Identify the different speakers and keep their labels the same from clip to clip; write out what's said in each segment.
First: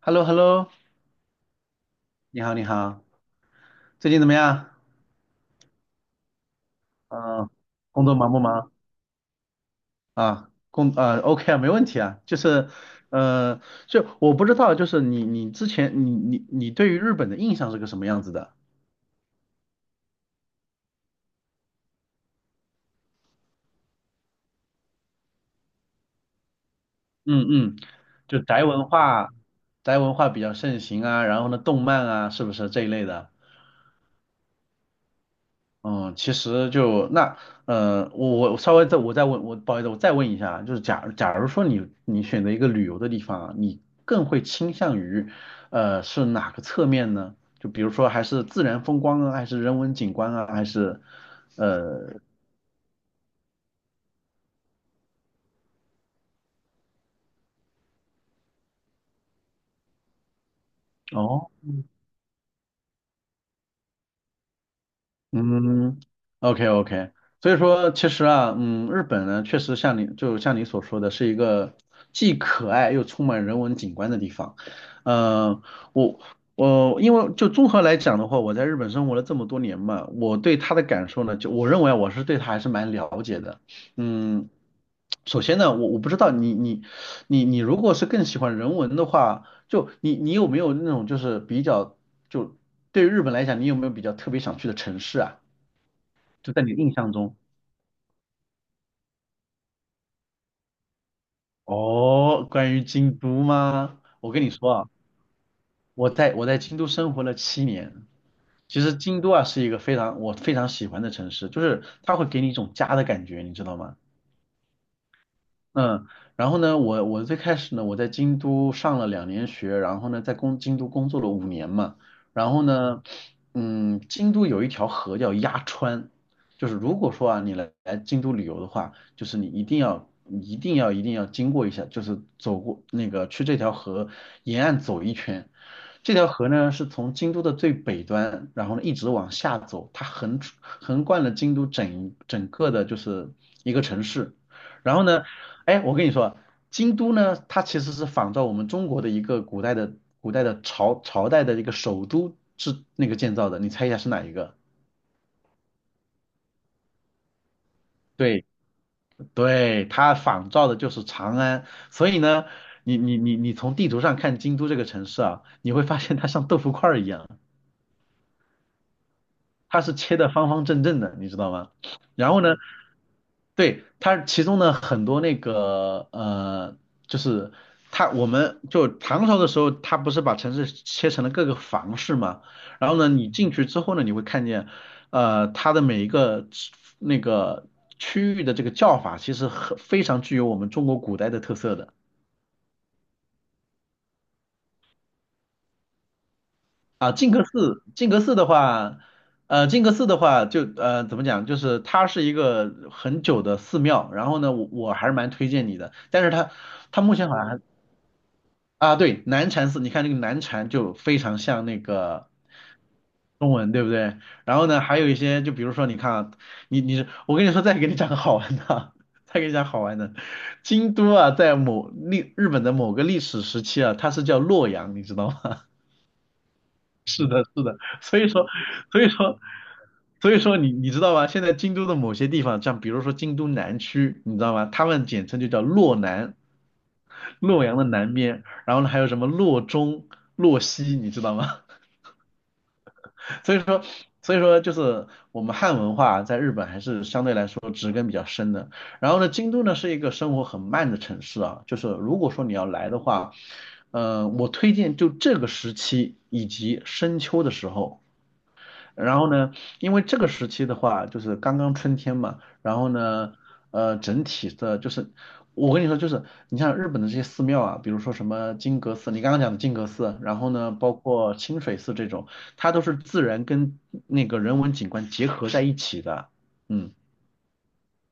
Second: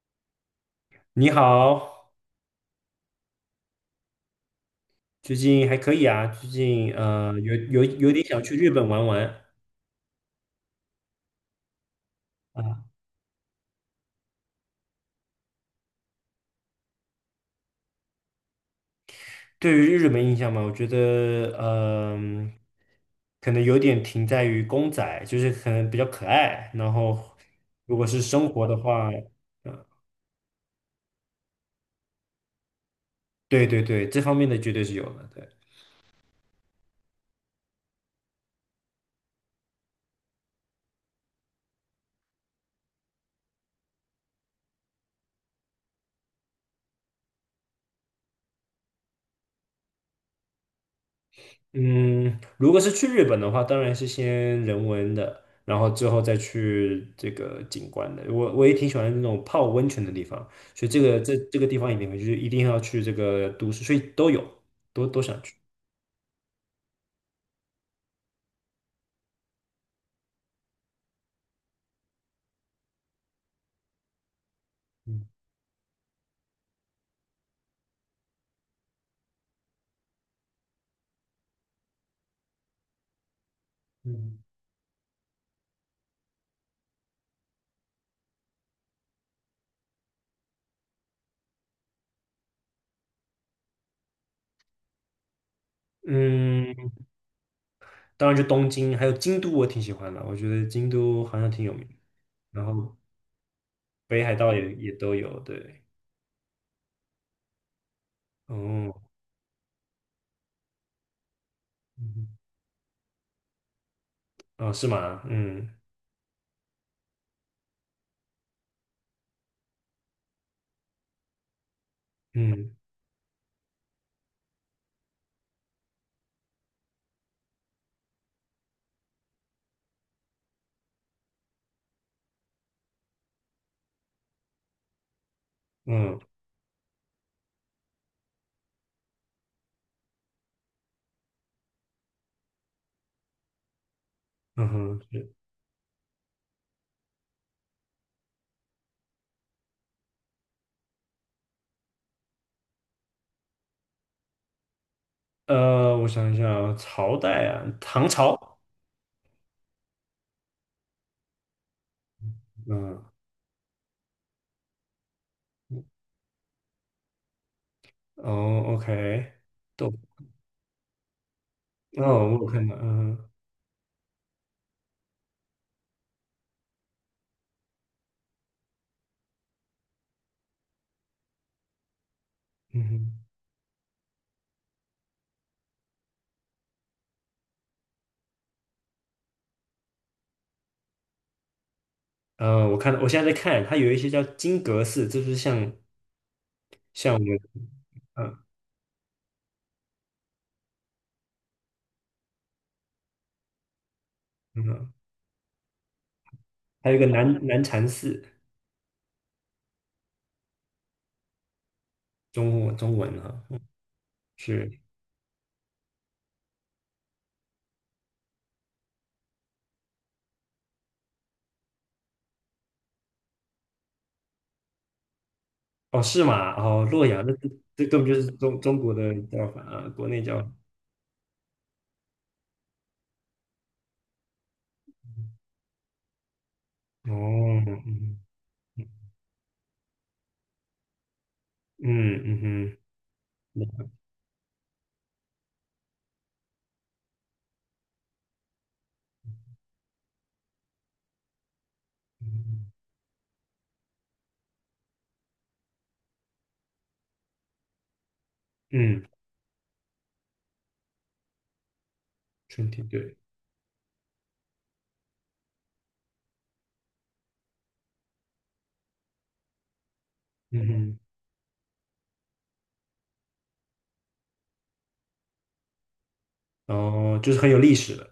Speaker 1: h e l l o h e l l o
Speaker 2: 你好，
Speaker 1: 你好，你好。最近怎么样？
Speaker 2: 最近还可以啊，最近
Speaker 1: 嗯、
Speaker 2: 有有
Speaker 1: 工
Speaker 2: 有
Speaker 1: 作
Speaker 2: 点
Speaker 1: 忙不
Speaker 2: 想去日
Speaker 1: 忙
Speaker 2: 本玩玩。
Speaker 1: 啊？O k 啊，没问题啊。就是，呃，就我不知道，就是你之前你对于日本的印象是个什么样子的？
Speaker 2: 对于日本印象嘛，我觉得可能有点停在于公仔，就是可能比较可爱。然后
Speaker 1: 嗯嗯。
Speaker 2: 如果是
Speaker 1: 就
Speaker 2: 生活的话，嗯，
Speaker 1: 宅文化比较盛行啊。然后呢，动漫啊，是不是这一类的？
Speaker 2: 对对对，这方面的绝对是有的。对。
Speaker 1: 嗯，其实就那，我稍微再我再问，我不好意思，我再问一下啊，就是假如说你选择一个旅游的地方啊，你更会倾向于，是哪个侧面呢？就比如说还是自然风光啊，还是人文景观啊，还是，呃，
Speaker 2: 嗯，如果是去日本的话，当然是先人文的，然后之后再去这个景观的。我也挺喜欢那种泡温泉的地方，所以这个这
Speaker 1: 哦，
Speaker 2: 这个地方一定要去这个都市，所以都有，都想去。
Speaker 1: 嗯，OK OK。所以说其实啊，日本呢确实就像你所说的，是一个既可爱又充满人文景观的地方。
Speaker 2: 嗯
Speaker 1: 呃，我我因为就综合来讲的话，我在日本生活了这么多年嘛，我对它的感受呢，就我认为啊我是对它还是蛮了解的。
Speaker 2: 嗯
Speaker 1: 嗯，首先呢，我不知道你如果是更喜欢人文的话。就你有没有那种就是比较就对于日本来讲，你有没有比较特别想去的城市啊？就在你的
Speaker 2: 嗯，
Speaker 1: 印象中。
Speaker 2: 当然就东京，还有京都，我挺喜欢的，我觉得京都好像挺有名。
Speaker 1: 哦，
Speaker 2: 然
Speaker 1: 关于
Speaker 2: 后
Speaker 1: 京都吗？
Speaker 2: 北
Speaker 1: 我
Speaker 2: 海
Speaker 1: 跟你
Speaker 2: 道
Speaker 1: 说
Speaker 2: 也
Speaker 1: 啊，
Speaker 2: 也都有，对。
Speaker 1: 我在京都生活了7年。其实
Speaker 2: 哦，
Speaker 1: 京都啊是一个非常喜欢的城市，就是它会
Speaker 2: 嗯
Speaker 1: 给你一种家的感觉，你知道吗？
Speaker 2: 哦，是吗？嗯
Speaker 1: 嗯，然后呢，我最开始呢，我在京都上了2年学，然后呢，在京都工作了5年嘛。然后
Speaker 2: 嗯
Speaker 1: 呢，嗯，京都有一条河叫鸭川。就是如果说啊，你京都旅游的话，就是你一定要一定要一定要经过一下，就是走过那个去这条河沿岸走一圈。这
Speaker 2: 嗯
Speaker 1: 条河呢是从京都的最北端，然后呢一直往下走，它横贯了京都整个的就是一个城市。
Speaker 2: 嗯
Speaker 1: 然
Speaker 2: 哼。
Speaker 1: 后呢，哎，我跟你说，京都呢，它其实是仿照我们中国的一个古代的朝代的一个首都是那个建造的，你猜一下是哪一个？
Speaker 2: 我想一下啊，朝代啊，唐
Speaker 1: 对
Speaker 2: 朝。
Speaker 1: 对，它仿照的就是长安。所以呢，你
Speaker 2: 嗯，
Speaker 1: 你你你从地图上看京都这个城市啊，你会发现它像豆腐块儿一样。
Speaker 2: 哦，OK。
Speaker 1: 它
Speaker 2: 都，
Speaker 1: 是切的方方正正的，你知道吗？
Speaker 2: 哦，
Speaker 1: 然
Speaker 2: 我
Speaker 1: 后
Speaker 2: 有
Speaker 1: 呢，
Speaker 2: 看到，嗯哼
Speaker 1: 对，它其中呢很多那个就是我们就唐朝的时候，它不是把城市切成了各个房市嘛？
Speaker 2: 嗯
Speaker 1: 然后呢，
Speaker 2: 哼。
Speaker 1: 你进去之后呢，你会看见，它的每一个那个区域的这个叫法，其实很非常具有我们中国古代的特色的。
Speaker 2: 我看到，我现在在看，它有一些叫金阁寺，这就是像
Speaker 1: 啊，
Speaker 2: 像我们，
Speaker 1: 靖格寺
Speaker 2: 嗯
Speaker 1: 的话，靖格寺的话就，怎么讲，就是它是一个很久的寺庙，然后呢，
Speaker 2: 嗯
Speaker 1: 我
Speaker 2: 哼，
Speaker 1: 我还是蛮推荐你的，但是它
Speaker 2: 还有一
Speaker 1: 它
Speaker 2: 个
Speaker 1: 目前好
Speaker 2: 南
Speaker 1: 像还
Speaker 2: 南禅寺，
Speaker 1: 啊，对，南禅寺。你看那个南禅就非常像那个
Speaker 2: 中文中文啊，
Speaker 1: 中文，对不对？然后
Speaker 2: 是。
Speaker 1: 呢，还有一些，就比如说你看啊，我跟你说，再给你讲个好玩的啊，再给你讲好玩的。京都啊，在日本的某个历史时期啊，它是叫洛阳，你知道吗？
Speaker 2: 哦，是吗？哦，洛阳，
Speaker 1: 是
Speaker 2: 那
Speaker 1: 的，
Speaker 2: 这
Speaker 1: 是的。
Speaker 2: 这根本就
Speaker 1: 所以
Speaker 2: 是
Speaker 1: 说，
Speaker 2: 中国
Speaker 1: 所以
Speaker 2: 的
Speaker 1: 说，
Speaker 2: 叫法啊，国内叫法。
Speaker 1: 你知道吗？现在京都的某些地方，像比如说京都南区，你知道吗？他们简称就叫洛南，
Speaker 2: 哦，
Speaker 1: 洛阳
Speaker 2: 嗯
Speaker 1: 的南
Speaker 2: 嗯
Speaker 1: 边。然后呢还有什么洛中、洛西，你知道吗？
Speaker 2: 嗯嗯哼，
Speaker 1: 所以说，就是我们汉文化在日本还是相对来说植根比较深的。然后呢，京都呢是一个生活很慢的城市啊，就是如果说你要
Speaker 2: 嗯，
Speaker 1: 来的话，我推荐就这个时期以及深秋的时候。
Speaker 2: 嗯
Speaker 1: 然后呢，因为这个时期的话，就是刚刚春天嘛，
Speaker 2: 春
Speaker 1: 然
Speaker 2: 天
Speaker 1: 后
Speaker 2: 对，
Speaker 1: 呢，整体的就是，我跟你说，就是你像日本的这些寺庙啊，比如说什么金阁寺，你刚刚讲的金阁寺，然后
Speaker 2: 嗯
Speaker 1: 呢，包
Speaker 2: 哼。
Speaker 1: 括清水寺这种，它都是自然跟那个人文景观结合在一起的。嗯。
Speaker 2: 哦，就是很有历史的。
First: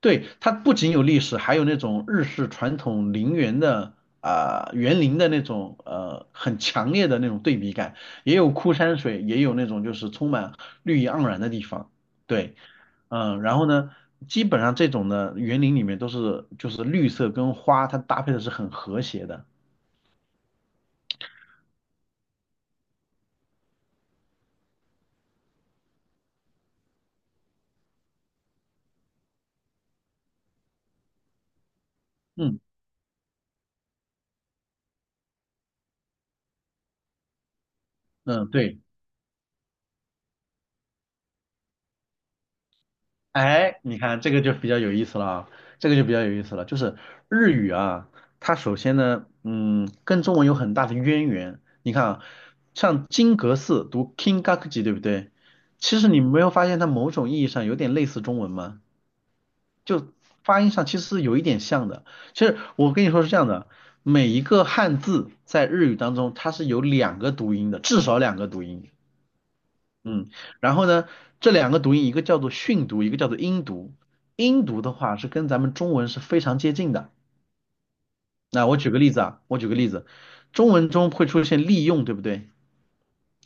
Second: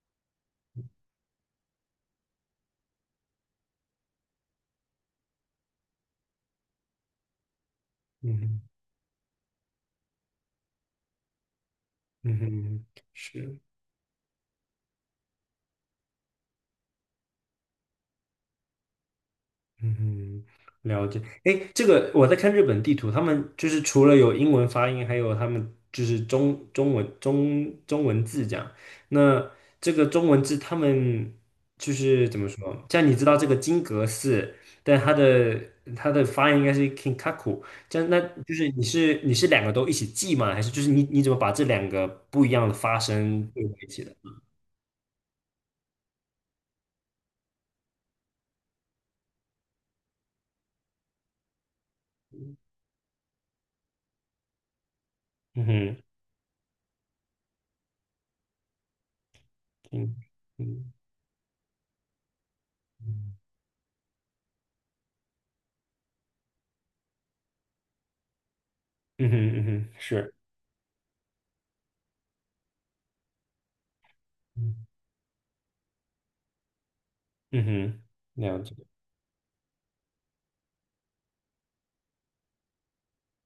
Speaker 1: 对，它不仅有历史，还有那种日式传统陵园的啊、园林的那种很强烈的那种对比感，也
Speaker 2: 嗯
Speaker 1: 有
Speaker 2: 哼，
Speaker 1: 枯山水，也有那种就是充满绿意盎然的地方。
Speaker 2: 嗯
Speaker 1: 对，
Speaker 2: 哼，
Speaker 1: 嗯、然
Speaker 2: 是，
Speaker 1: 后呢，基本上这种的园林里面都是就是绿色跟花，它搭配的是很和谐的。
Speaker 2: 嗯哼，了解。哎，这个我在看日本地图，他们就是除了有英文发音，还有他们就是中文中文字这样。那这个中文字，他们就是怎么
Speaker 1: 嗯
Speaker 2: 说？像你知道这个金阁寺，但它的发音应该是 Kinkaku，这样那
Speaker 1: 嗯，
Speaker 2: 就是
Speaker 1: 对。
Speaker 2: 你是两个都一起记吗？还是就是你怎么把这两个不一样的发声对在
Speaker 1: 哎，
Speaker 2: 一
Speaker 1: 你
Speaker 2: 起的？
Speaker 1: 看这个就比较有意思了啊。这个就比较有意思了，就是日语啊，它首先呢，跟中文有很大的渊源。你看啊，像金阁寺读 Kingakuji，对不对？
Speaker 2: 嗯
Speaker 1: 其
Speaker 2: 哼。
Speaker 1: 实你没有发现它某种意义上有点类似中文吗？就
Speaker 2: 嗯
Speaker 1: 发音上
Speaker 2: 嗯
Speaker 1: 其实是有一点像的。其实我跟你说是这样的，每一个汉字在日语当中它是有两个读音的，至少两个读音。
Speaker 2: 嗯哼嗯哼，
Speaker 1: 嗯，
Speaker 2: 是，
Speaker 1: 然后呢，这两个读音，一个叫做训读，一个叫做音读。音读的话是跟咱们中文是非常接近的。
Speaker 2: 嗯哼，了
Speaker 1: 那
Speaker 2: 解，
Speaker 1: 我举个例子啊，我举个例子，中文中会出现利用，对不对？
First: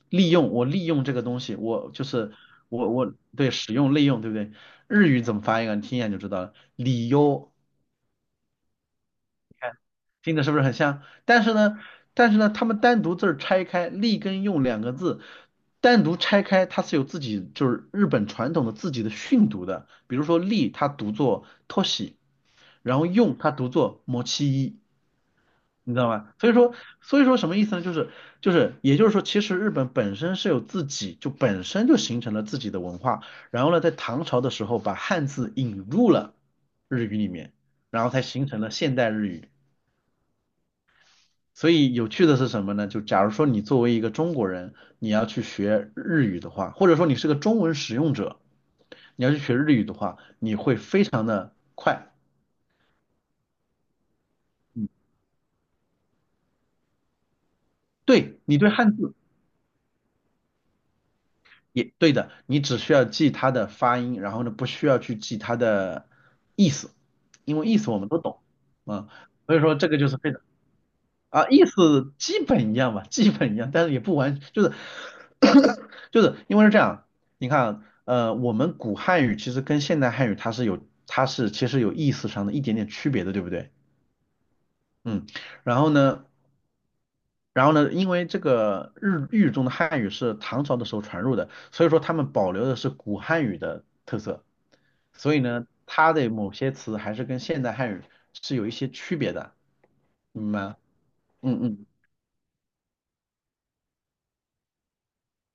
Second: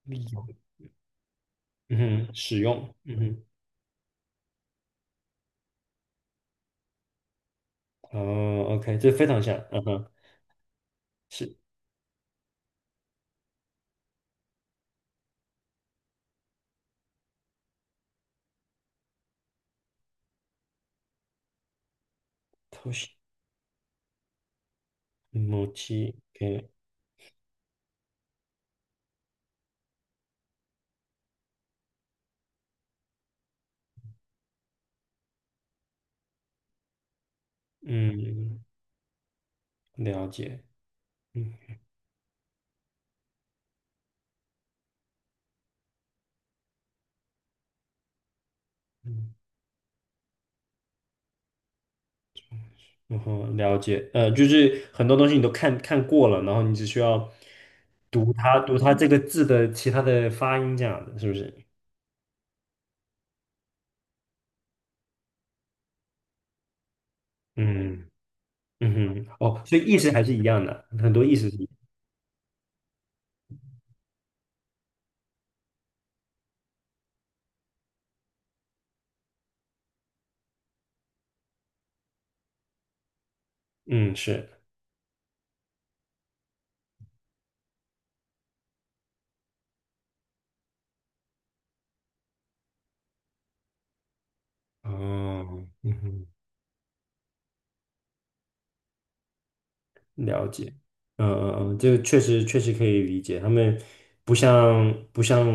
Speaker 2: 利
Speaker 1: 利
Speaker 2: 用，
Speaker 1: 用，我利用这个东西，我就
Speaker 2: 嗯
Speaker 1: 是
Speaker 2: 哼，使
Speaker 1: 我
Speaker 2: 用，
Speaker 1: 我
Speaker 2: 嗯
Speaker 1: 对使用利用，对不对？日语怎么翻译啊？你听一下你就知道了，理由。
Speaker 2: 哼，哦，OK，这非常像，嗯哼，
Speaker 1: 听着是不是很像？但是
Speaker 2: 是
Speaker 1: 呢，他们单独字儿拆开，立跟用两个字单独拆开，它是有自己就是日本传统的自己的训读的。比如说立，它读作 t o s i
Speaker 2: 偷
Speaker 1: 然
Speaker 2: 袭
Speaker 1: 后
Speaker 2: s h
Speaker 1: 用它读作 mochi，
Speaker 2: e m o
Speaker 1: 你知道吗？所以说，什么意思呢？就是也就是说，其实日本本身是有自己就本身就形成了自己的文化。然后呢，在唐朝的时候把汉字引入了日语里面，然后才形
Speaker 2: 嗯，
Speaker 1: 成了现代日语。
Speaker 2: 了解，嗯
Speaker 1: 所以有趣的是什么呢？就假如说你作为一个中国人，你要去学日语的话，或者说你是个中文使用者，你要
Speaker 2: 嗯。
Speaker 1: 去学日语的话，你会非常的快。
Speaker 2: 然后了解，就是
Speaker 1: 嗯，
Speaker 2: 很多东西你都看过了，然后你只需要读
Speaker 1: 对，
Speaker 2: 它
Speaker 1: 你对
Speaker 2: 读它
Speaker 1: 汉
Speaker 2: 这
Speaker 1: 字
Speaker 2: 个字的其他的发音这样的，是不是？
Speaker 1: 也对的，你只需要记它的发音，然后呢，不需要去记它的意思，因为意思我
Speaker 2: 嗯
Speaker 1: 们都懂啊。
Speaker 2: 嗯哼，
Speaker 1: 所以
Speaker 2: 哦，
Speaker 1: 说
Speaker 2: 所以
Speaker 1: 这
Speaker 2: 意
Speaker 1: 个就
Speaker 2: 思
Speaker 1: 是
Speaker 2: 还
Speaker 1: 非
Speaker 2: 是
Speaker 1: 常。
Speaker 2: 一样的，很多意
Speaker 1: 啊，
Speaker 2: 思是
Speaker 1: 意
Speaker 2: 一
Speaker 1: 思基本一样吧，基本一样，但是也不完，就是 就是因为是这样，你看，我们古汉语其实跟现代汉语它是有，它是其实有意思上的一点点区别的，对不对？
Speaker 2: 嗯，是。
Speaker 1: 嗯，然后呢，因为这个日语中的汉语是唐朝的时候传入的，所以说他们保留的是古汉语的特色，所以呢，
Speaker 2: 哦，嗯
Speaker 1: 它
Speaker 2: 哼，
Speaker 1: 的某些词还是跟现代汉语是有一些区别的，
Speaker 2: 了
Speaker 1: 明白
Speaker 2: 解，
Speaker 1: 吗？
Speaker 2: 嗯嗯
Speaker 1: 嗯
Speaker 2: 嗯，
Speaker 1: 嗯。
Speaker 2: 这个确实确实可以理解，他们不像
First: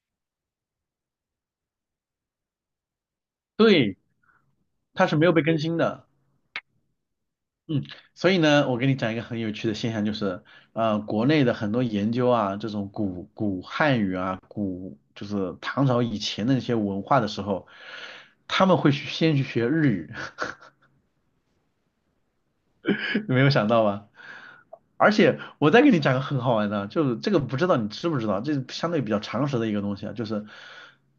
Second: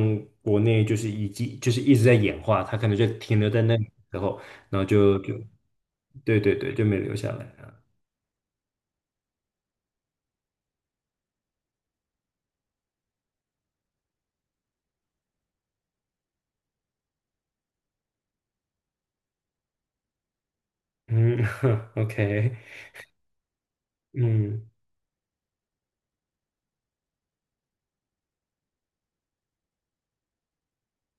Speaker 2: 国内就是已经就是一直在演化，他可能就停留在那
Speaker 1: 对，
Speaker 2: 后，然后
Speaker 1: 它是
Speaker 2: 就
Speaker 1: 没有
Speaker 2: 就
Speaker 1: 被更新的。
Speaker 2: 对对对，就没留下来啊。
Speaker 1: 嗯，所以呢，我给你讲一个很有趣的现象，就是，国内的很多研究啊，这种古汉语啊，古就是唐朝以前的那些文化的时候，他们会去先去学日语，
Speaker 2: 嗯 ，OK，
Speaker 1: 你没有想到吧？
Speaker 2: 嗯，
Speaker 1: 而且我再给你讲个很好玩的，就是这个不知道你知不知道，这是相对比较常识的一个东西啊，就是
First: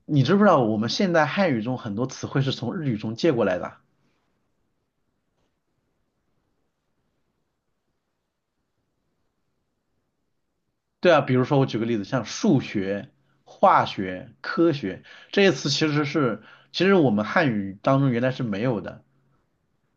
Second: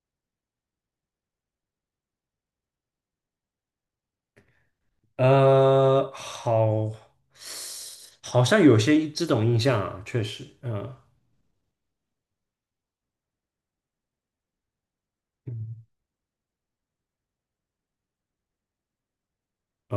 Speaker 1: 你知不知道我们现代汉语中很多词汇是从日语中借过来的？
Speaker 2: 呃，好，好像有些这种印象啊，确实，嗯，
Speaker 1: 对啊，比如说我举个例子，像数学、化学、科学这些词，
Speaker 2: 嗯
Speaker 1: 其实是其实我们汉语当中原来是没有的。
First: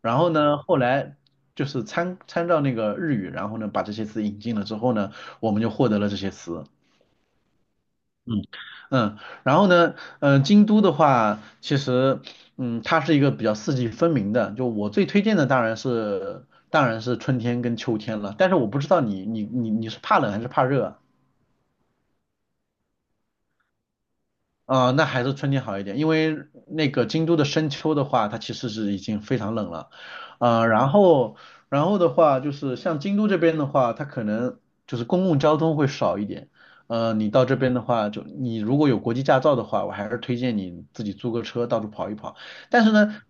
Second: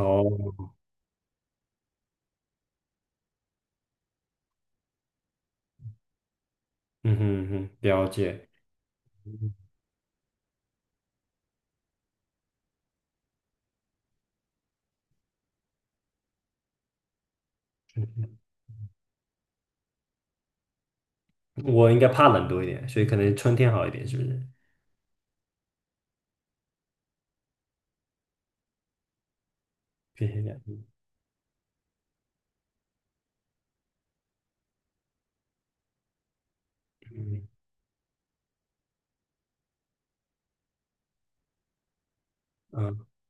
Speaker 1: 然后呢，后来就是参照那个日语，然后呢把这些词引进了之后呢，我们就获得了这些词。
Speaker 2: 嗯哼嗯哼，了
Speaker 1: 嗯
Speaker 2: 解。
Speaker 1: 嗯，然后呢，京都的话，其实它是一个比较四季分明的。就我最推荐的当然是春天跟秋天了，但是我不知道你是怕冷还是怕热啊？
Speaker 2: 我应该怕冷多一点，所以可能春天好一点，是不是？
Speaker 1: 啊，那还是春天好一点，因为那个京都的深秋的话，它其实是已经非常冷了。
Speaker 2: 偏向凉。
Speaker 1: 然后，的话就是像京都这边的话，它可能就是公共交通会少一点。你到这边的话，就你如果有国际驾照的话，我还是推荐你自己租个车到处跑一跑。但是
Speaker 2: 嗯
Speaker 1: 呢，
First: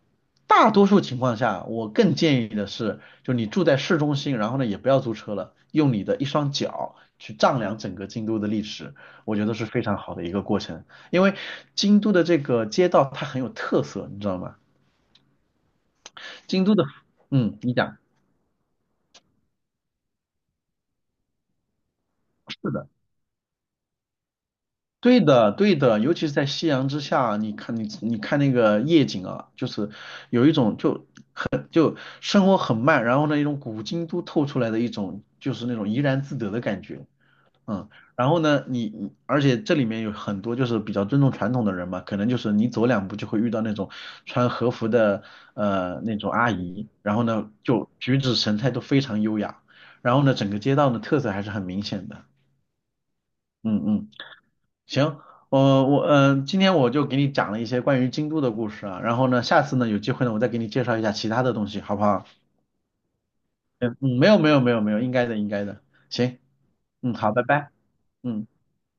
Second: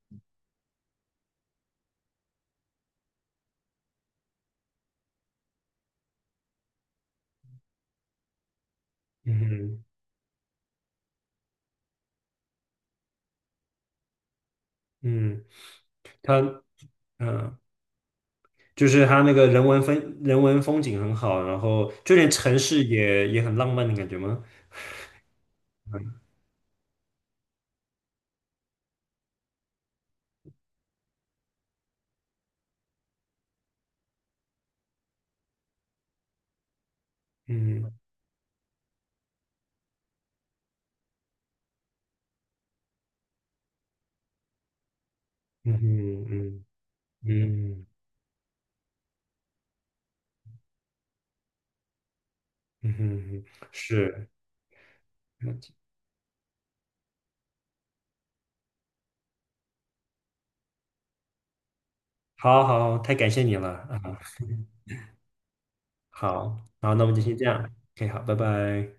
Speaker 1: 大多数情况下，我更建议的是，就你住在市中心，然后呢也不要租车了，用你的一双脚去丈量整个京都的历史，
Speaker 2: 嗯
Speaker 1: 我觉得是非
Speaker 2: 嗯
Speaker 1: 常好的一个过程。因为京都的这个街道它很有特色，你知道吗？
Speaker 2: 嗯，它
Speaker 1: 京都的，
Speaker 2: 嗯，
Speaker 1: 嗯，你讲，
Speaker 2: 就是它那个人文风景很好，然后就连城
Speaker 1: 是
Speaker 2: 市
Speaker 1: 的，
Speaker 2: 也很浪漫的感觉吗？
Speaker 1: 对的，对的，尤其是在夕阳之下，你看你看那个夜景啊，就是有一种就生活很慢，然后呢一种古京都透出来的一种就是那种怡然自得的感觉。嗯，
Speaker 2: 嗯
Speaker 1: 然后呢，而且这里面有很多就是比较尊重传统的人嘛，可能就是你走两步就会遇到那种穿和服的
Speaker 2: 嗯
Speaker 1: 那
Speaker 2: 哼
Speaker 1: 种阿
Speaker 2: 嗯
Speaker 1: 姨，然后呢
Speaker 2: 嗯
Speaker 1: 就举止神态都非常优雅，然后呢整个街道呢特色还是很明显的。
Speaker 2: 嗯哼，
Speaker 1: 嗯嗯，
Speaker 2: 是，
Speaker 1: 行，我今天我就给你讲了一些关于京都的故事啊，然后呢下次呢有机会呢我再给你介绍一下其他的东西，好不好？
Speaker 2: 好好，太感谢你了
Speaker 1: 嗯
Speaker 2: 啊！
Speaker 1: 嗯，没有没有没有没有，应该的应该的，行，
Speaker 2: 好好，那我们
Speaker 1: 嗯
Speaker 2: 就
Speaker 1: 好，
Speaker 2: 先
Speaker 1: 拜
Speaker 2: 这样
Speaker 1: 拜，
Speaker 2: ，OK，好，拜
Speaker 1: 嗯。
Speaker 2: 拜。